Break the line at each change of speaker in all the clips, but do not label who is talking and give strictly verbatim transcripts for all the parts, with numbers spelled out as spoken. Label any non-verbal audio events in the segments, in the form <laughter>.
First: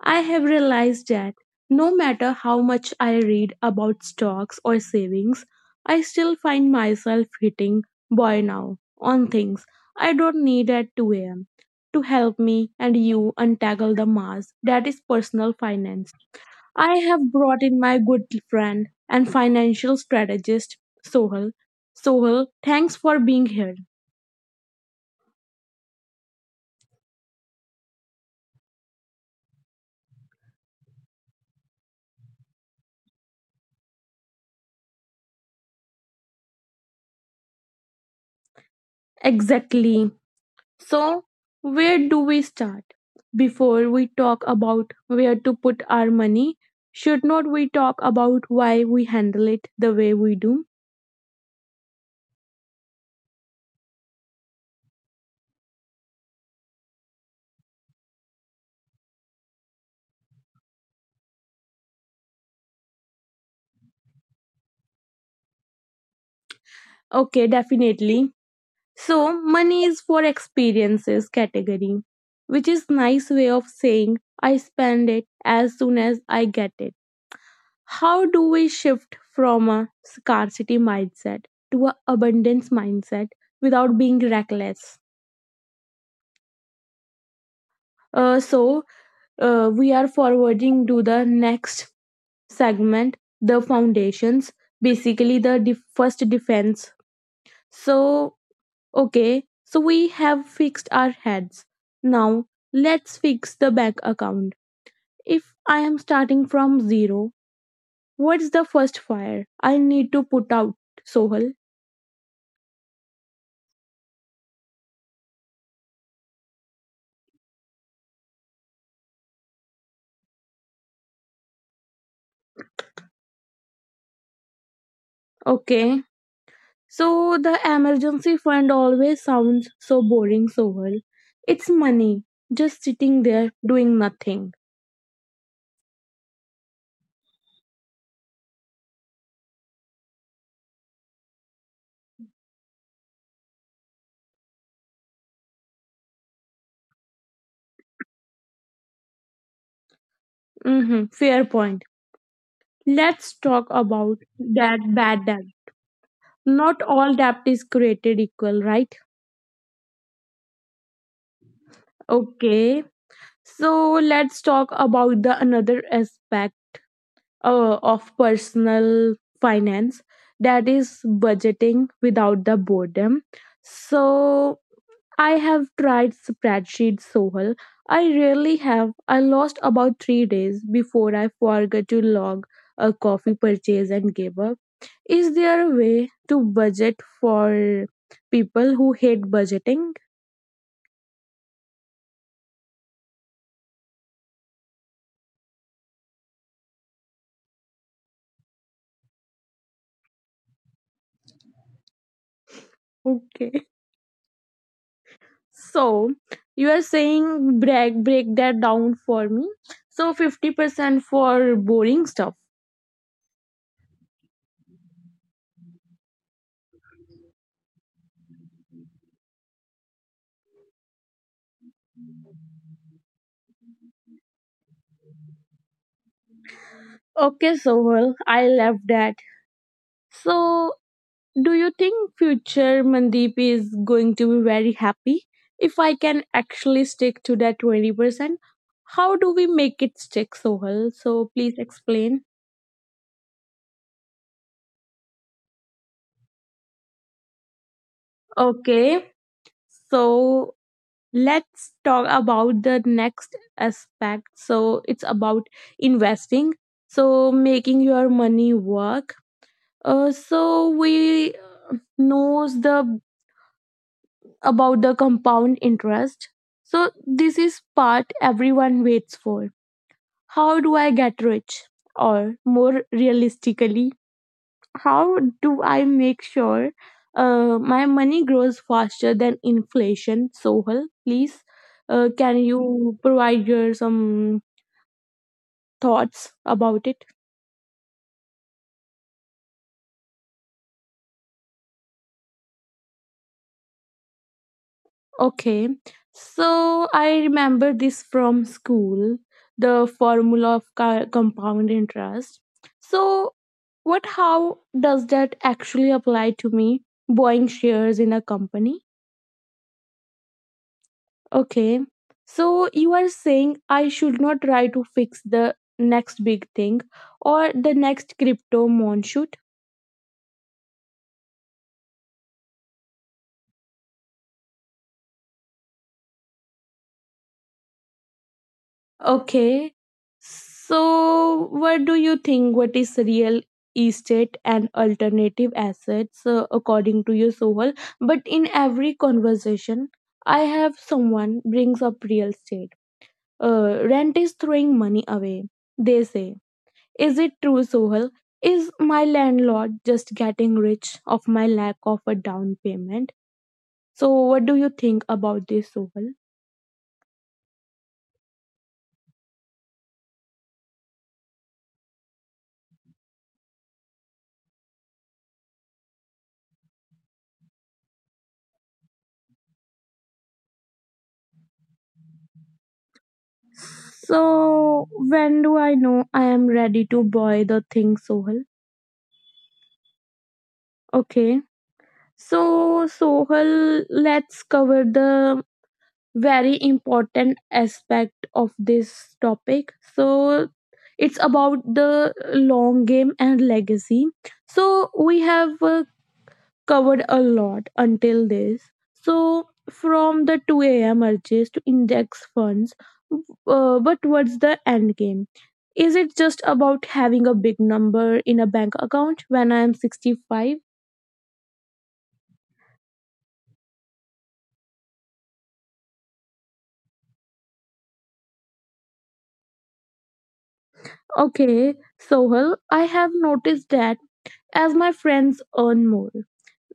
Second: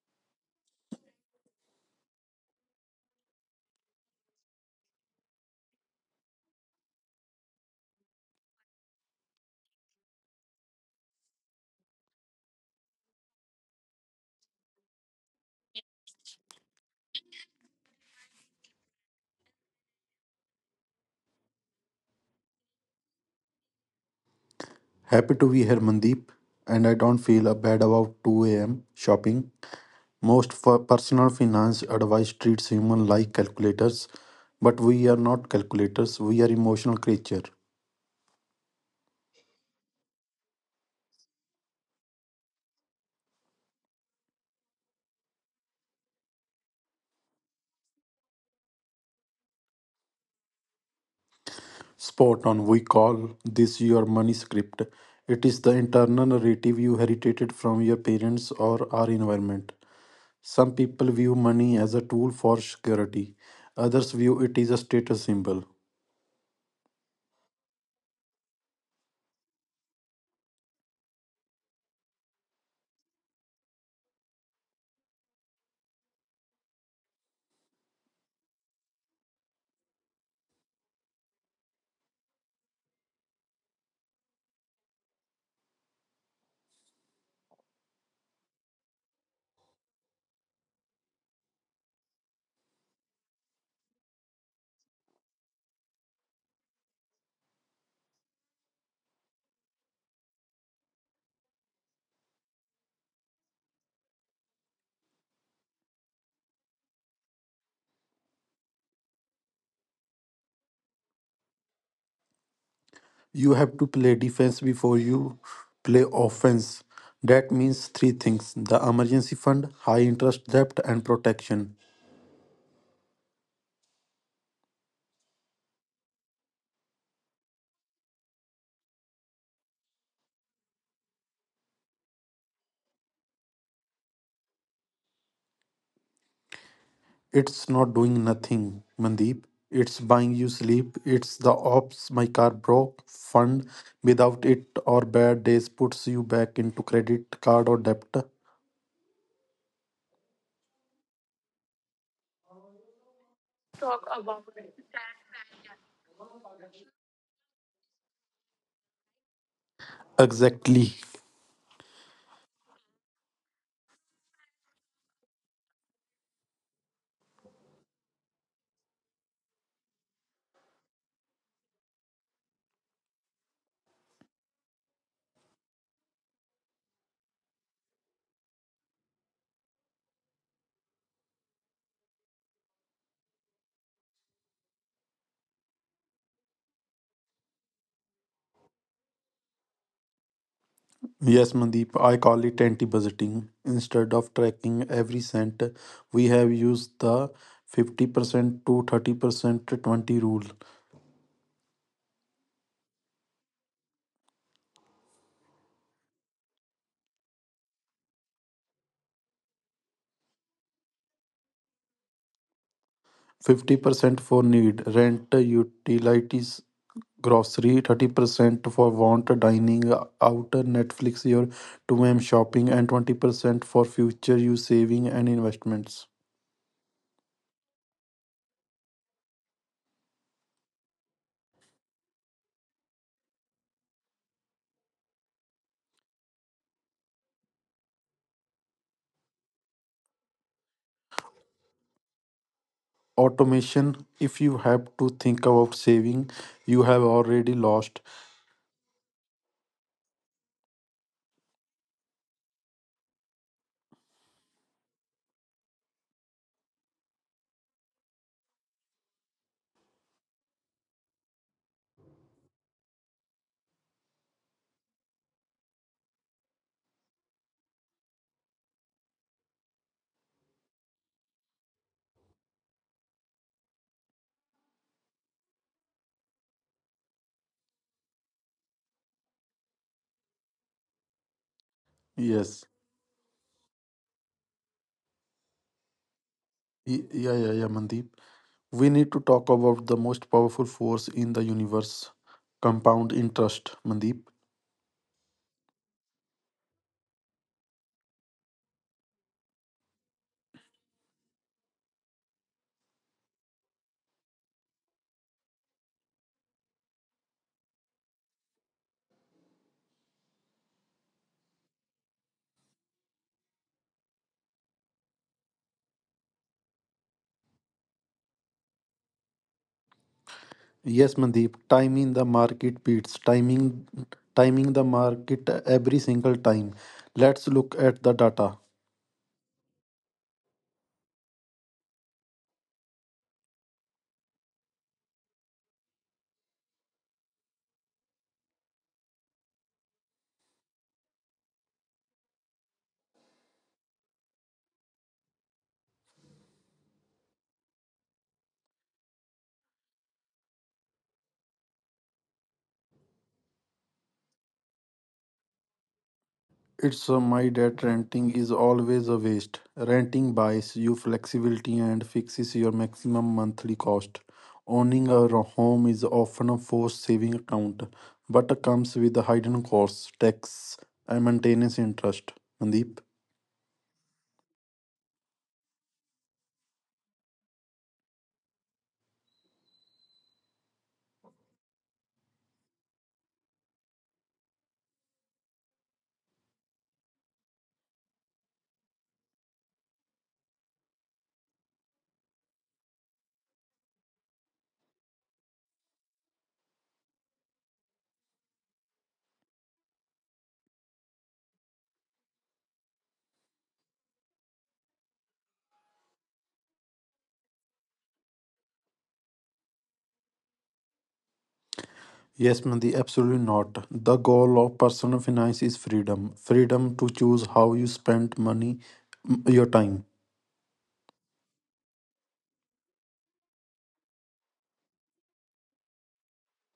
I have realized that no matter how much I read about stocks or savings, I still find myself hitting buy now on things I don't need at two a m to help me and you untangle the mass that is personal finance. I have brought in my good friend and financial strategist, Sohal. Sohal, thanks for being here.
Happy to be here, Mandeep, and I don't feel uh, bad about two a m shopping. Most for personal finance advice treats human like calculators, but we are not calculators, we are emotional creature.
Exactly. So, where do we start? Before we talk about where to put our money, should not we talk about why we handle it the way we do?
Spot on, we call this your money script. It is the internal narrative you inherited from your parents or our environment. Some people view money as a tool for security, others view it as a status symbol.
Okay, definitely. So, money is for experiences category, which is nice way of saying I spend it as soon as I get it. How do we shift from a scarcity mindset to an abundance mindset without being reckless? Uh, so, uh, we are forwarding to the next segment, the foundations, basically, the de- first defense. So, okay, so we have fixed our heads. Now, let's fix the bank account. If I am starting from zero, what's the first fire I need to put out, Sohal?
You have to play defense before you play offense. That means three things the emergency fund, high interest debt, and protection.
Okay. So the emergency fund always sounds so boring, Sohal. It's money, just sitting there doing nothing.
It's not doing nothing, Mandeep. It's buying you sleep. It's the ops, my car broke fund. Without it or bad days puts you back into credit card or debt.
Hmm, fair point. Let's talk about that bad debt. Not all debt is created equal, right?
Exactly.
Okay. So let's talk about the another aspect uh, of personal finance that is budgeting without the boredom. So I have tried spreadsheet Sohal. I really have. I lost about three days before I forgot to log a coffee purchase and gave up. Is there a way to budget for people who hate budgeting?
Yes, Mandeep, I call it anti budgeting. Instead of tracking every cent, we have used the fifty percent to thirty percent twenty rule.
Okay. <laughs> So you are saying break break that down for me. So fifty percent for boring stuff.
fifty percent for need, rent, utilities, grocery, thirty percent for want, dining out, Netflix, your two a m shopping, and twenty percent for future use saving and investments.
Okay, Sohal, I love that. So do you think future Mandeep is going to be very happy if I can actually stick to that twenty percent? How do we make it stick, Sohal? So please explain.
Automation, if you have to think about saving, you have already lost.
Okay, so let's talk about the next aspect. So it's about investing. So making your money work. Uh, so we knows the about the compound interest. So, this is part everyone waits for. How do I get rich? Or more realistically, how do I make sure uh, my money grows faster than inflation? Sohal, please, uh, can
Yes.
you provide your some thoughts about it?
Y- Yeah, yeah, yeah, Mandeep. We need to talk about the most powerful force in the universe compound interest, Mandeep.
Okay, so I remember this from school the formula of co- compound interest. So, what how does that actually apply to me buying shares in a company? Okay, so you are saying I should not try to fix the next big thing or the next crypto moon.
Yes, Mandeep, timing the market beats, timing timing the market every single time. Let's look at the data.
Okay. So, what do you think? What is real estate and alternative assets uh, according to you, Sohal? But in every conversation, I have someone brings up real estate. Uh, rent is throwing money away. They say, "Is it true, Sohal? Is my landlord just getting rich of my lack of a down payment?" So, what do you think about this, Sohal?
It's uh, my debt renting is always a waste. Renting buys you flexibility and fixes your maximum monthly cost. Owning a ro- home is often a forced saving account, but comes with a hidden costs, tax, and maintenance interest. Mandeep?
So, when do I know I am ready to buy the thing, Sohal? Okay. So, Sohal, let's cover the very important aspect of this topic. So, it's about the long game and legacy. So, we have uh, covered a lot until this. So from the two a m urges to index funds, uh, but what's the end game? Is it just about having a big number in a bank account when I am sixty-five?
Yes, Mandeep, absolutely not. The goal of personal finance is freedom freedom to choose how you spend money, m- your time.
Okay, Sohal, I have noticed that as my friends earn more,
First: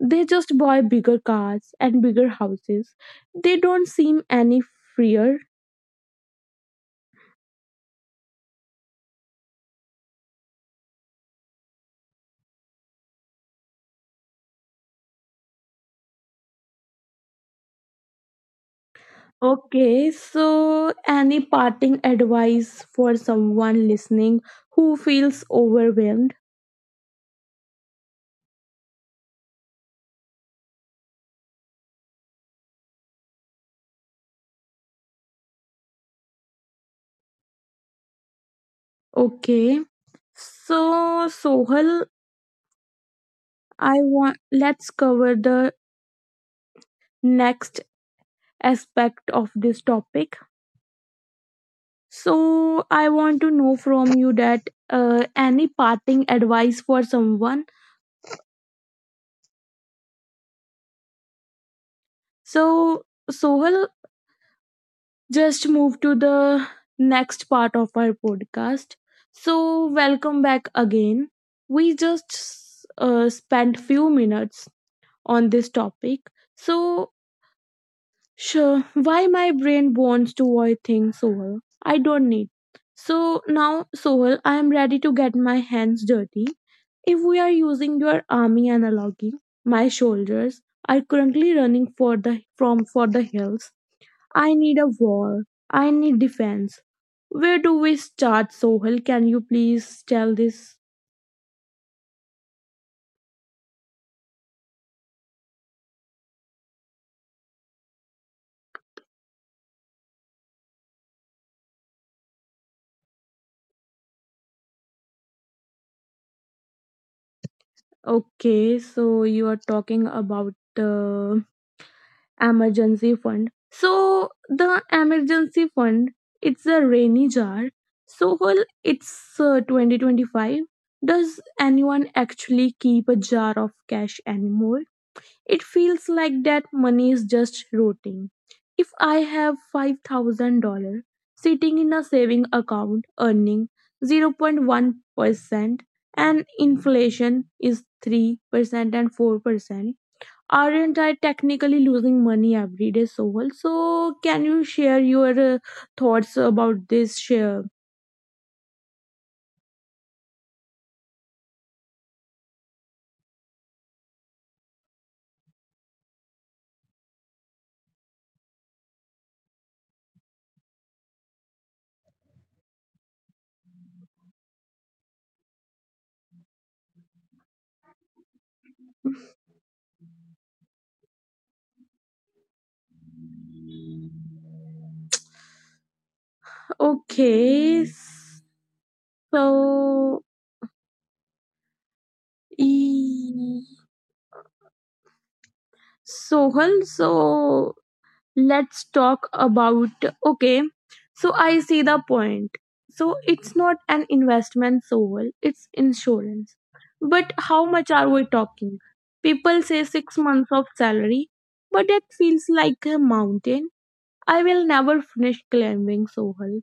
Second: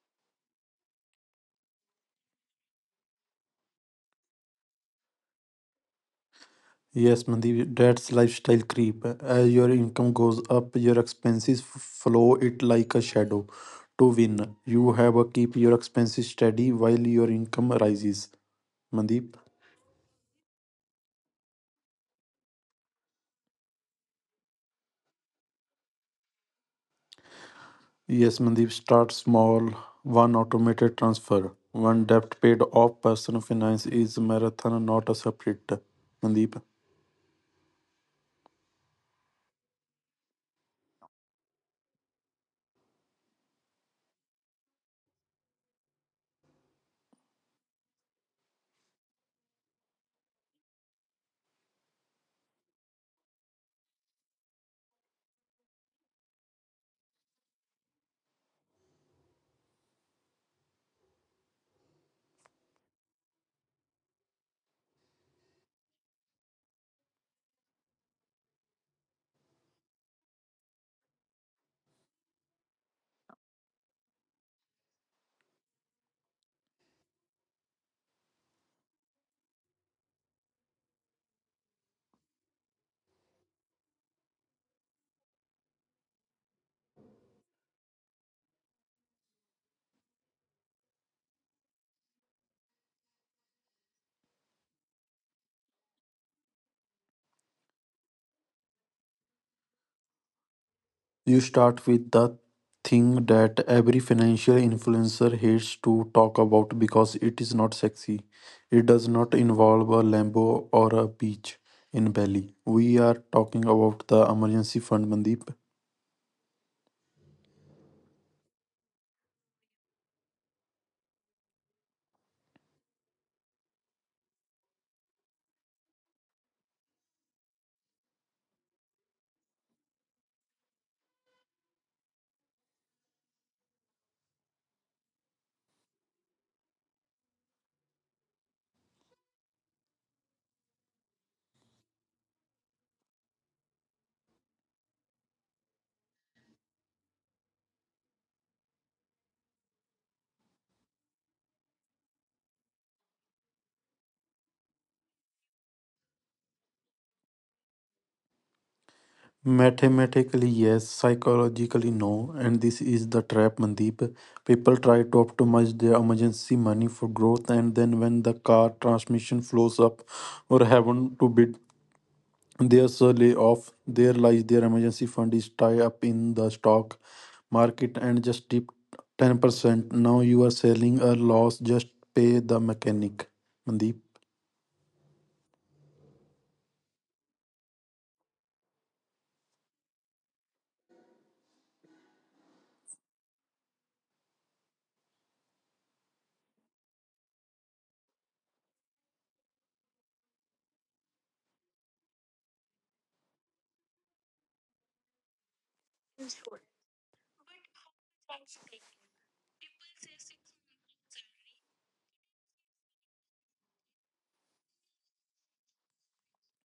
they just buy bigger cars and bigger houses. They don't seem any freer.
Yes, Mandeep, that's lifestyle creep. As your income goes up, your expenses f- follow it like a shadow. To win, you have to keep your expenses steady while your income rises. Mandeep?
Okay, so any parting advice for someone listening who feels overwhelmed?
Yes, Mandeep, start small. One automated transfer, one debt paid off. Personal finance is a marathon, not a sprint. Mandeep?
Okay. So Sohal, I want let's cover the next aspect of this topic. So I want to know from you that uh, any parting advice for someone. So Sohal, just move to the next part of our podcast. So, welcome back again. We just uh, spent few minutes on this topic. So, sure, why my brain wants to avoid things, Sohal? I don't need. So now, Sohal, I am ready to get my hands dirty. If we are using your army analogy, my shoulders are currently running for the from for the hills. I need a wall. I need defense. Where do we start, Sohel? Can you please tell this?
You start with the thing that every financial influencer hates to talk about because it is not sexy. It does not involve a Lambo or a beach in Bali. We are talking about the emergency fund, Mandeep.
Okay, so you are talking about the emergency fund. So the emergency fund, it's a rainy jar. Sohel, it's uh, twenty twenty-five. Does anyone actually keep a jar of cash anymore? It feels like that money is just rotting. If I have five thousand dollars sitting in a saving account earning zero point one percent and inflation is three percent and four percent, aren't I technically losing money every day, Soul? So, can you share your uh, thoughts about this share?
Mathematically, yes, psychologically, no. And this is the trap, Mandeep. People try to optimize their emergency money for growth, and then when the car transmission flows up or happen to bid. They are so lay off There lies their emergency fund is tied up in the stock market and just dipped ten percent. Now you are selling a loss. Just pay the mechanic. Mandeep.
Okay, so. E Sohal, so let's talk about okay. So I see the point. So it's not an investment, Sohal, it's insurance. But how much are we talking? People say six months of salary, but that feels like a mountain. I will never finish climbing, Sohal.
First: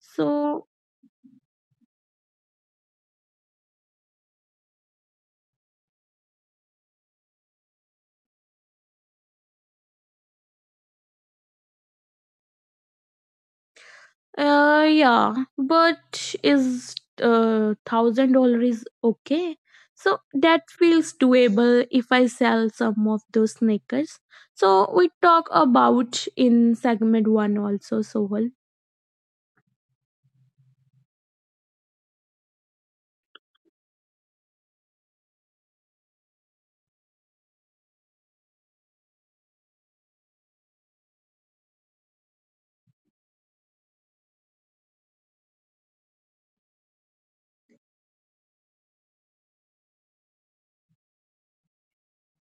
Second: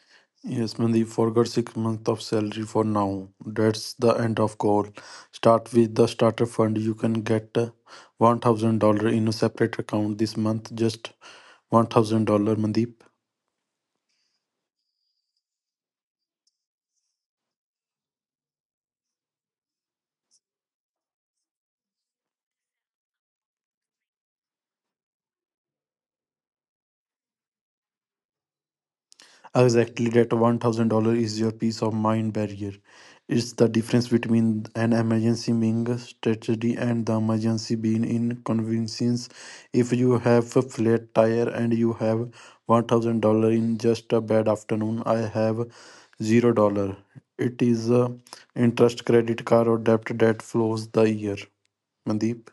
So
Yes, Mandeep forgot six months of salary for now. That's the end of call. Start with the starter fund. You can get uh, one thousand dollar in a separate account this month. Just one thousand dollar, Mandeep.
Uh, yeah, but is uh thousand dollar is okay. So that feels doable if I sell some of those sneakers. So we talk about in segment one also, Sohal.
Exactly, that one thousand dollars is your peace of mind barrier. It's the difference between an emergency being a strategy and the emergency being inconvenience. If you have a flat tire and you have one thousand dollars in just a bad afternoon, I have zero dollars. It is a interest credit card or debt that flows the year. Mandeep?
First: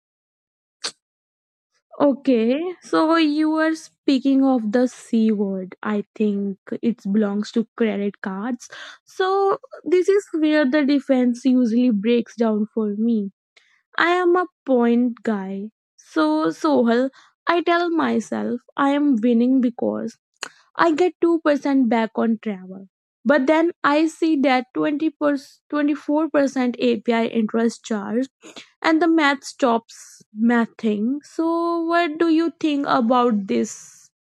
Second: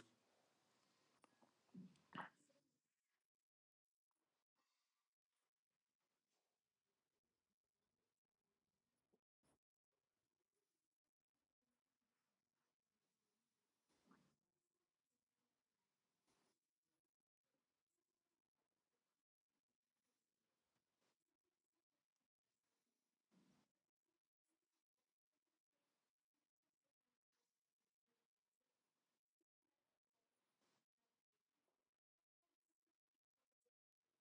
Okay, so you were speaking of the C word. I think it belongs to credit cards. So this is where the defense usually breaks down for me. I am a point guy. So, Sohal, I tell myself I am winning because I get two percent back on travel. But then I see that twenty twenty-four percent A P I interest charge and the math stops mathing. So, what do you think about this?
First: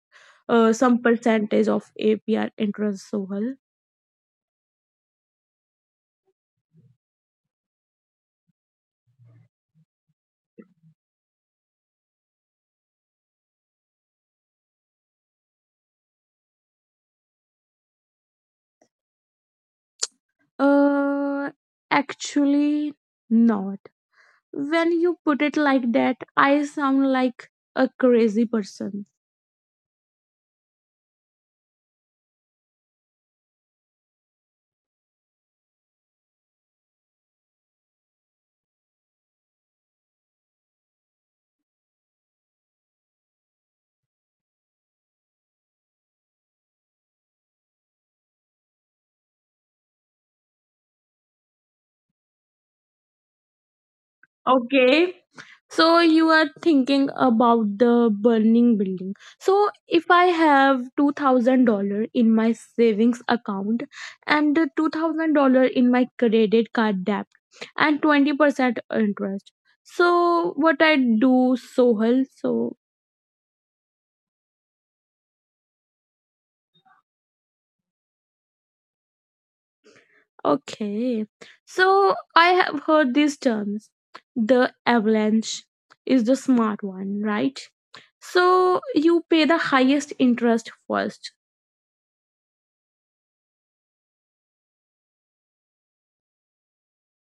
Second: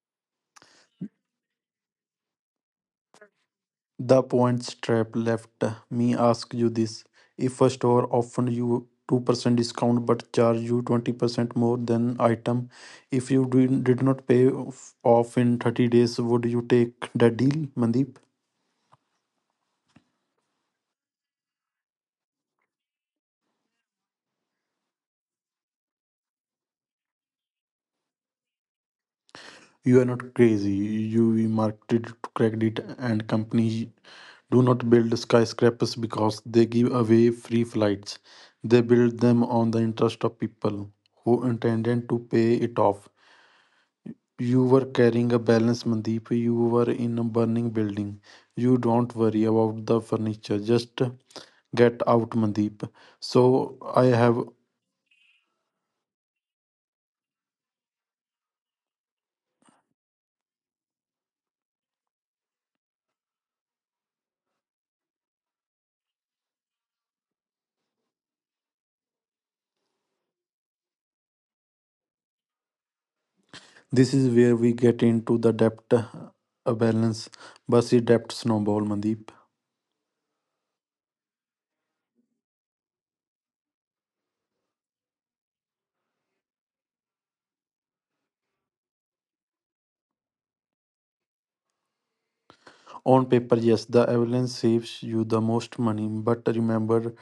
Uh, some percentage of A P I interest, Sohal?
The points trap left me ask you this. If a store offered you two percent discount but charge you twenty percent more than item, if you did, did not pay off off in thirty days, would you take that deal, Mandeep?
Uh, actually, no. When you put it like that, I sound like a crazy person.
You are not crazy. You marketed to credit and company do not build skyscrapers because they give away free flights. They build them on the interest of people who intended to pay it off. You were carrying a balance, Mandeep. You were in a burning building. You don't worry about the furniture. Just get out, Mandeep. So I have.
Okay. So you are thinking about the burning building. So if I have two thousand dollar in my savings account and two thousand dollar in my credit card debt and twenty percent interest. So what I do, Sohal? So
This is where we get into the debt uh, balance versus debt snowball, Mandeep.
okay. So I have heard these terms. The avalanche is the smart one, right? So you pay the highest interest first.
On paper, yes, the avalanche saves you the most money, but remember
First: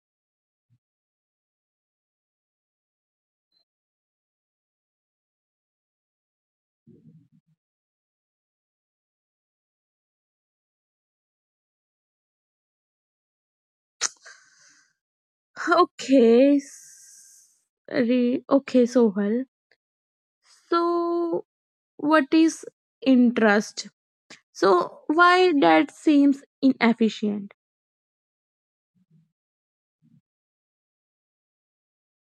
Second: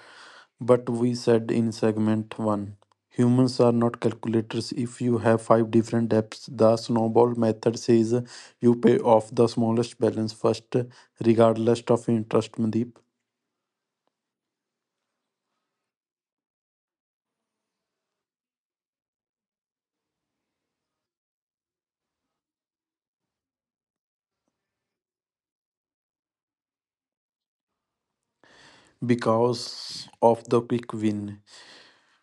But we said in segment one humans are not calculators. If you have five different debts, the snowball method says you pay off the smallest balance first, regardless of interest, Mandeep,
<laughs> Okay. s- Re- okay, Sohal. So what is interest? So why that seems inefficient?
because of the quick win.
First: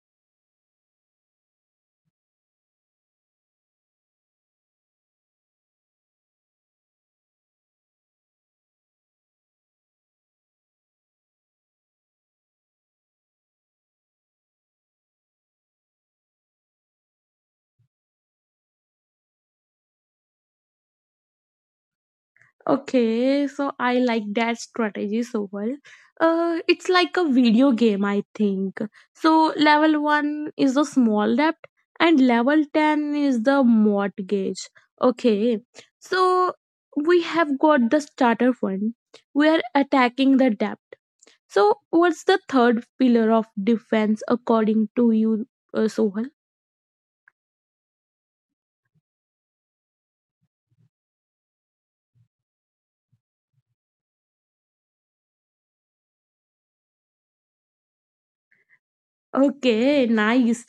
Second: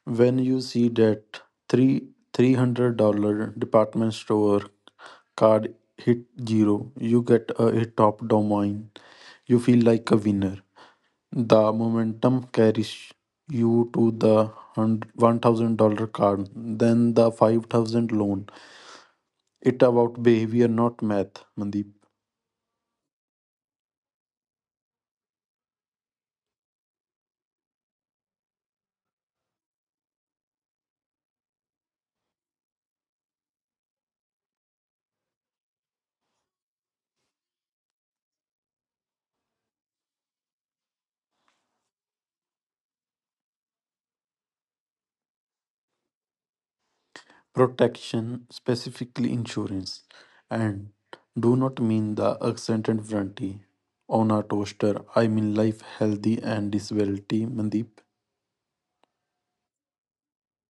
When you see that three $300 department store card hit zero, you get a, a top domain. You feel like a winner. The momentum carries you to the hun- one thousand dollars card, then the five thousand loan. It about behavior, not math, Mandeep.
Okay, so I like that strategy so well. Uh, it's like a video game, I think. So level one is the small debt, and level ten is the mortgage. Okay, so we have got the starter fund. We are attacking the debt. So what's the third pillar of defense according to you, uh, Sohal?
Protection, specifically insurance. And do not mean the accent and warranty on a toaster. I mean life, healthy, and disability, Mandeep.
Okay, nice.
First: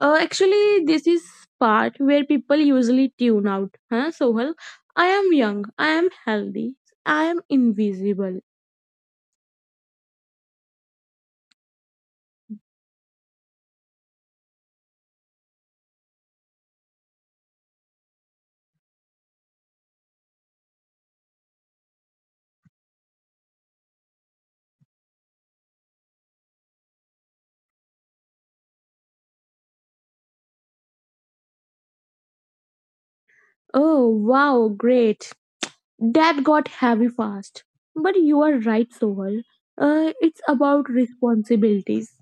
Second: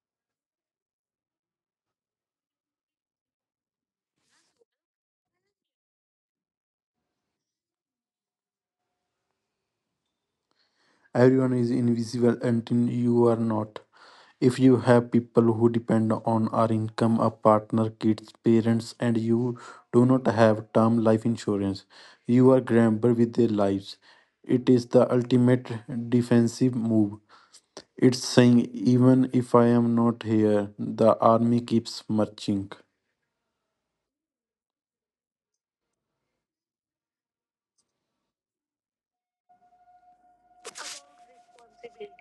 Uh, actually, this is part where people usually tune out. Huh, Sohal? I am young. I am healthy. I am invisible.
Everyone is invisible until you are not. If you have people who depend on our income, a partner, kids, parents, and you do not have term life insurance, you are gambled with their lives. It is the ultimate defensive move. It's saying, even if I am not here, the army keeps marching.
Oh, wow, great. That got heavy fast. But you are right, Sohal. Uh, it's about responsibilities.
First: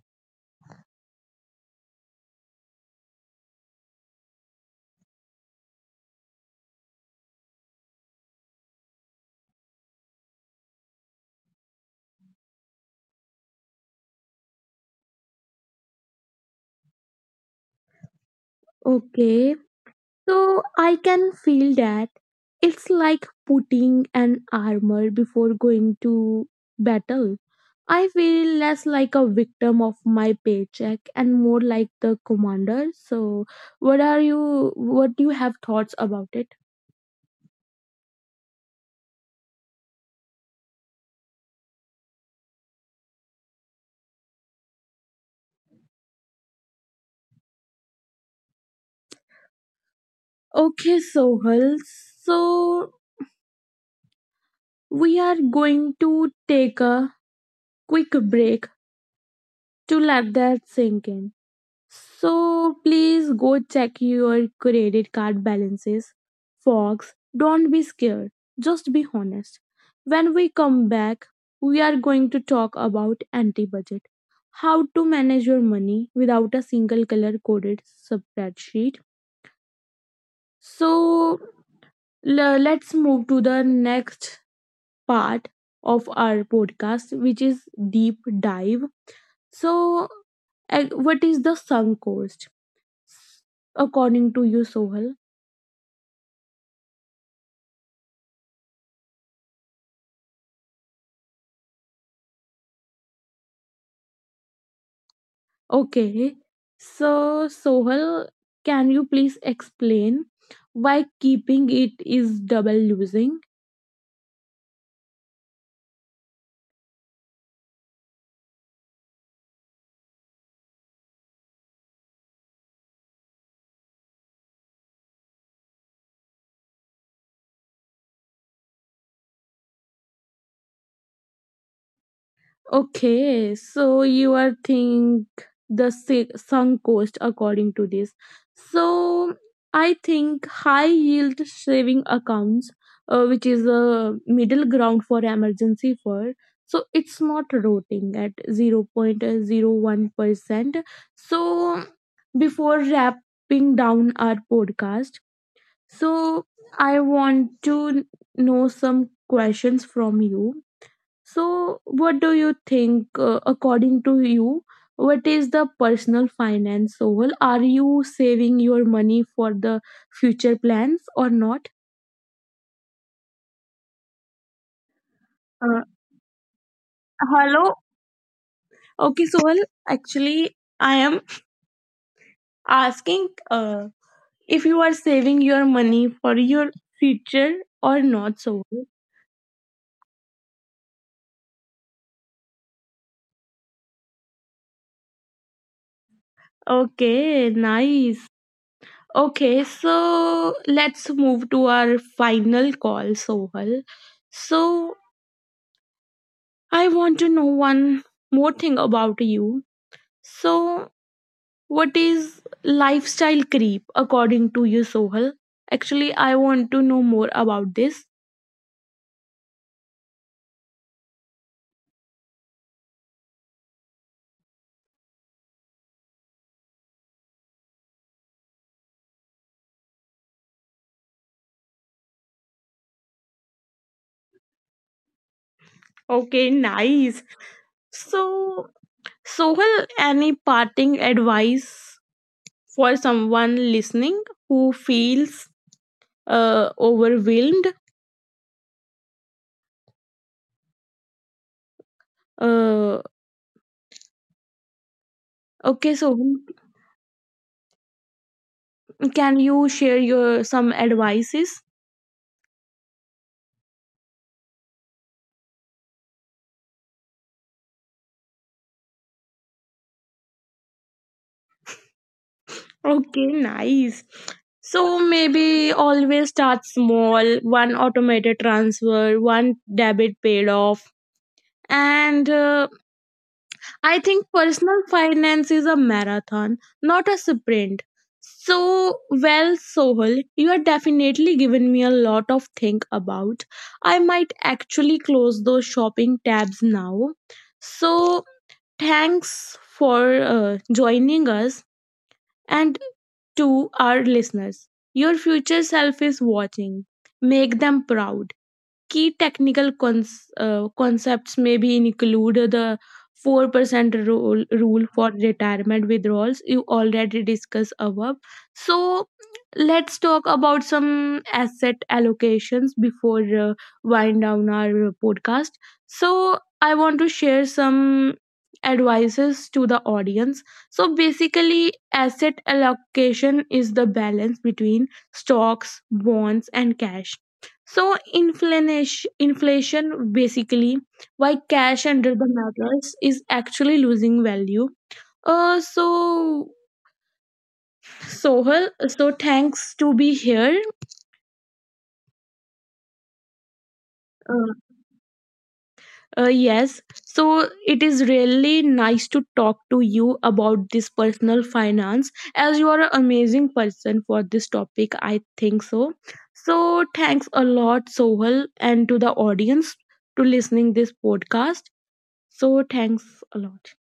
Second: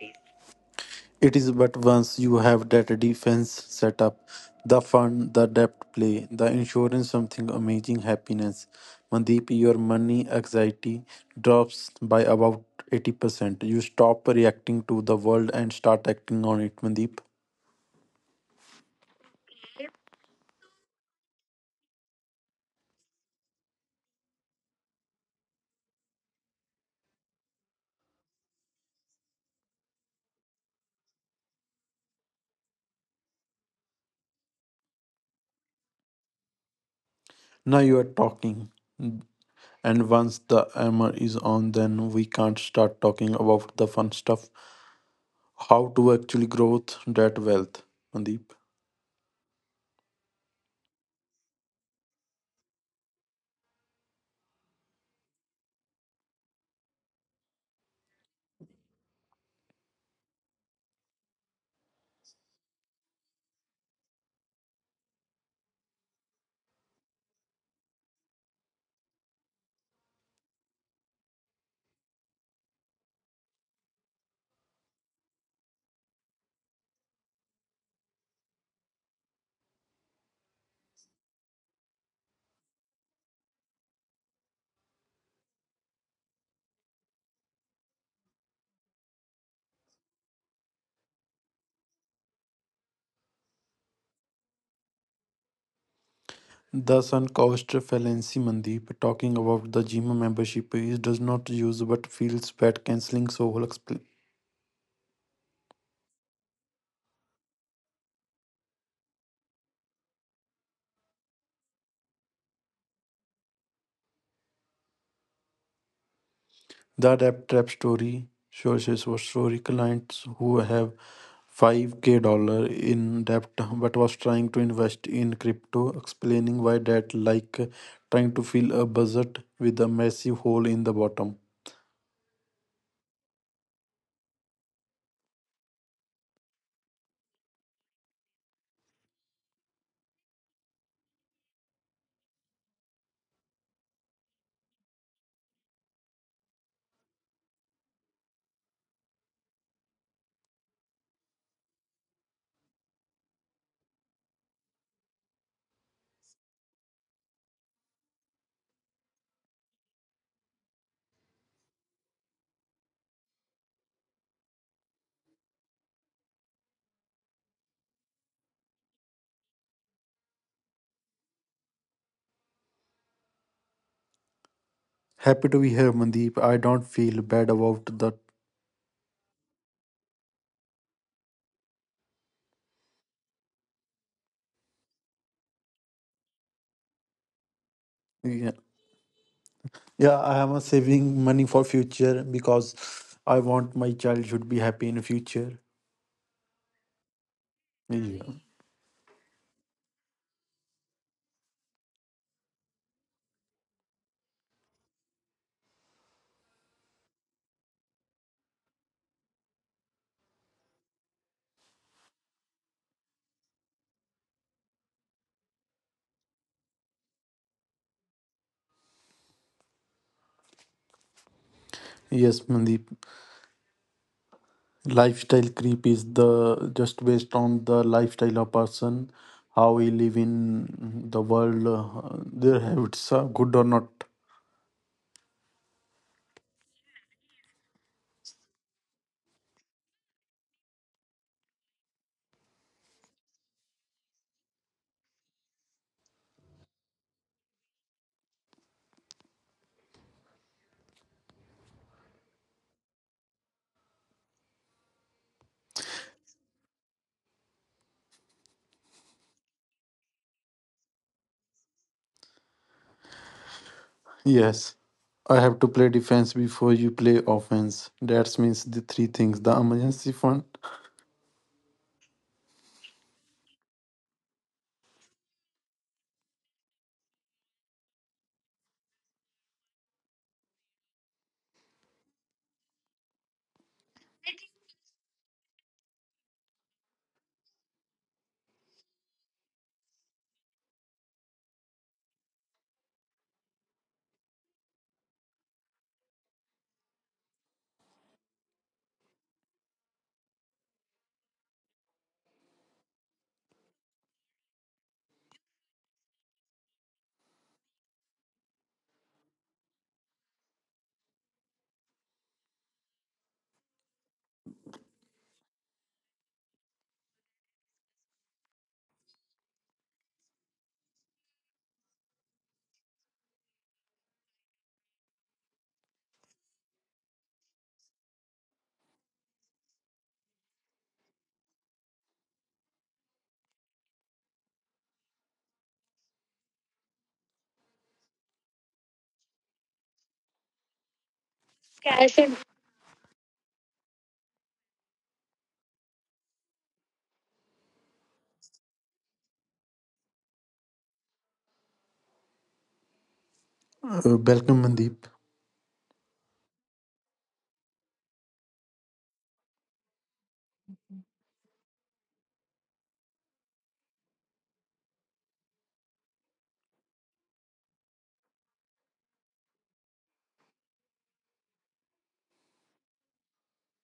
It is but once you have that defense set up, the fund, the debt play, the insurance, something amazing happiness. Mandeep, your money anxiety drops by about eighty percent. You stop reacting to the world and start acting on it, Mandeep.
Okay, so I can feel that. It's like putting an armor before going to battle. I feel less like a victim of my paycheck and more like the commander. So, what are you? What do you have thoughts about it?
Now you are talking. And once the armor is on, then we can't start talking about the fun stuff. How to actually grow that wealth, Mandeep.
Okay, Sohal. So we are going to take a quick break to let that sink in. So please go check your credit card balances. Folks, don't be scared. Just be honest. When we come back, we are going to talk about anti budget. How to manage your money without a single color coded spreadsheet. So le- let's move to the next part of our podcast, which is deep dive. So, uh, what is the sunk cost according to you, Sohal?
The sunk cost fallacy, Mandeep, talking about the gym membership is does not use but feels bad cancelling, so will explain.
Okay, so Sohal, can you please explain why keeping it is double losing?
The rap trap story shows us what story clients who have five k dollar in debt but was trying to invest in crypto, explaining why that like trying to fill a budget with a massive hole in the bottom.
Okay, so you are think the si- sunk cost according to this. So I think high yield saving accounts, uh, which is a middle ground for emergency fund. So it's not rotting at zero point zero one percent. So before wrapping down our podcast, so I want to know some questions from you so, what do you think, uh, according to you, what is the personal finance goal? Are you saving your money for the future plans or not?
Happy to be
Uh,
here, Mandeep. I don't feel bad
hello.
about that.
Okay, so well, actually, I am asking uh, if you are saving your money for your future or not.
Yeah.
So,
Yeah, I am uh, saving money for future because I want my child should be happy in future.
okay,
Yeah.
nice. Okay, so let's move to our final call, Sohal. So, I want to know one more thing about you. So, what is lifestyle creep according to you, Sohal? Actually, I want to know more about this.
Yes, Mandeep. Lifestyle creep is the just based on the lifestyle of person, how he live in the world, uh, their habits are good or not.
Okay, nice. So, Sohal, any parting advice for someone listening who feels uh, overwhelmed? Uh, okay, so can you share your some advices?
Yes. I have to play defense before you play offense. That means the three things. The emergency fund.
Okay, nice. So maybe always start small, one automated transfer, one debit paid off. And uh, I think personal finance is a marathon, not a sprint. So, well, Sohal, you are definitely given me a lot of think about. I might actually close those shopping tabs now. So, thanks for uh, joining us and to our listeners, your future self is watching. Make them proud. Key technical cons- uh, concepts may be include the four percent rule, rule for retirement withdrawals you already discussed above. So let's talk about some asset allocations before uh, wind down our podcast. So I want to share some advices to the audience. So basically asset allocation is the balance between stocks bonds and cash. So inflation, inflation basically why cash under the mattress is actually losing value. Uh, so Sohal, so thanks to be here.
Uh,
Uh,
welcome, Mandeep.
uh, yes, so it is really nice to talk to you about this personal finance as you are an amazing person for this topic. I think so. So thanks a lot, Sohal, and to the audience to listening this podcast. So thanks a lot.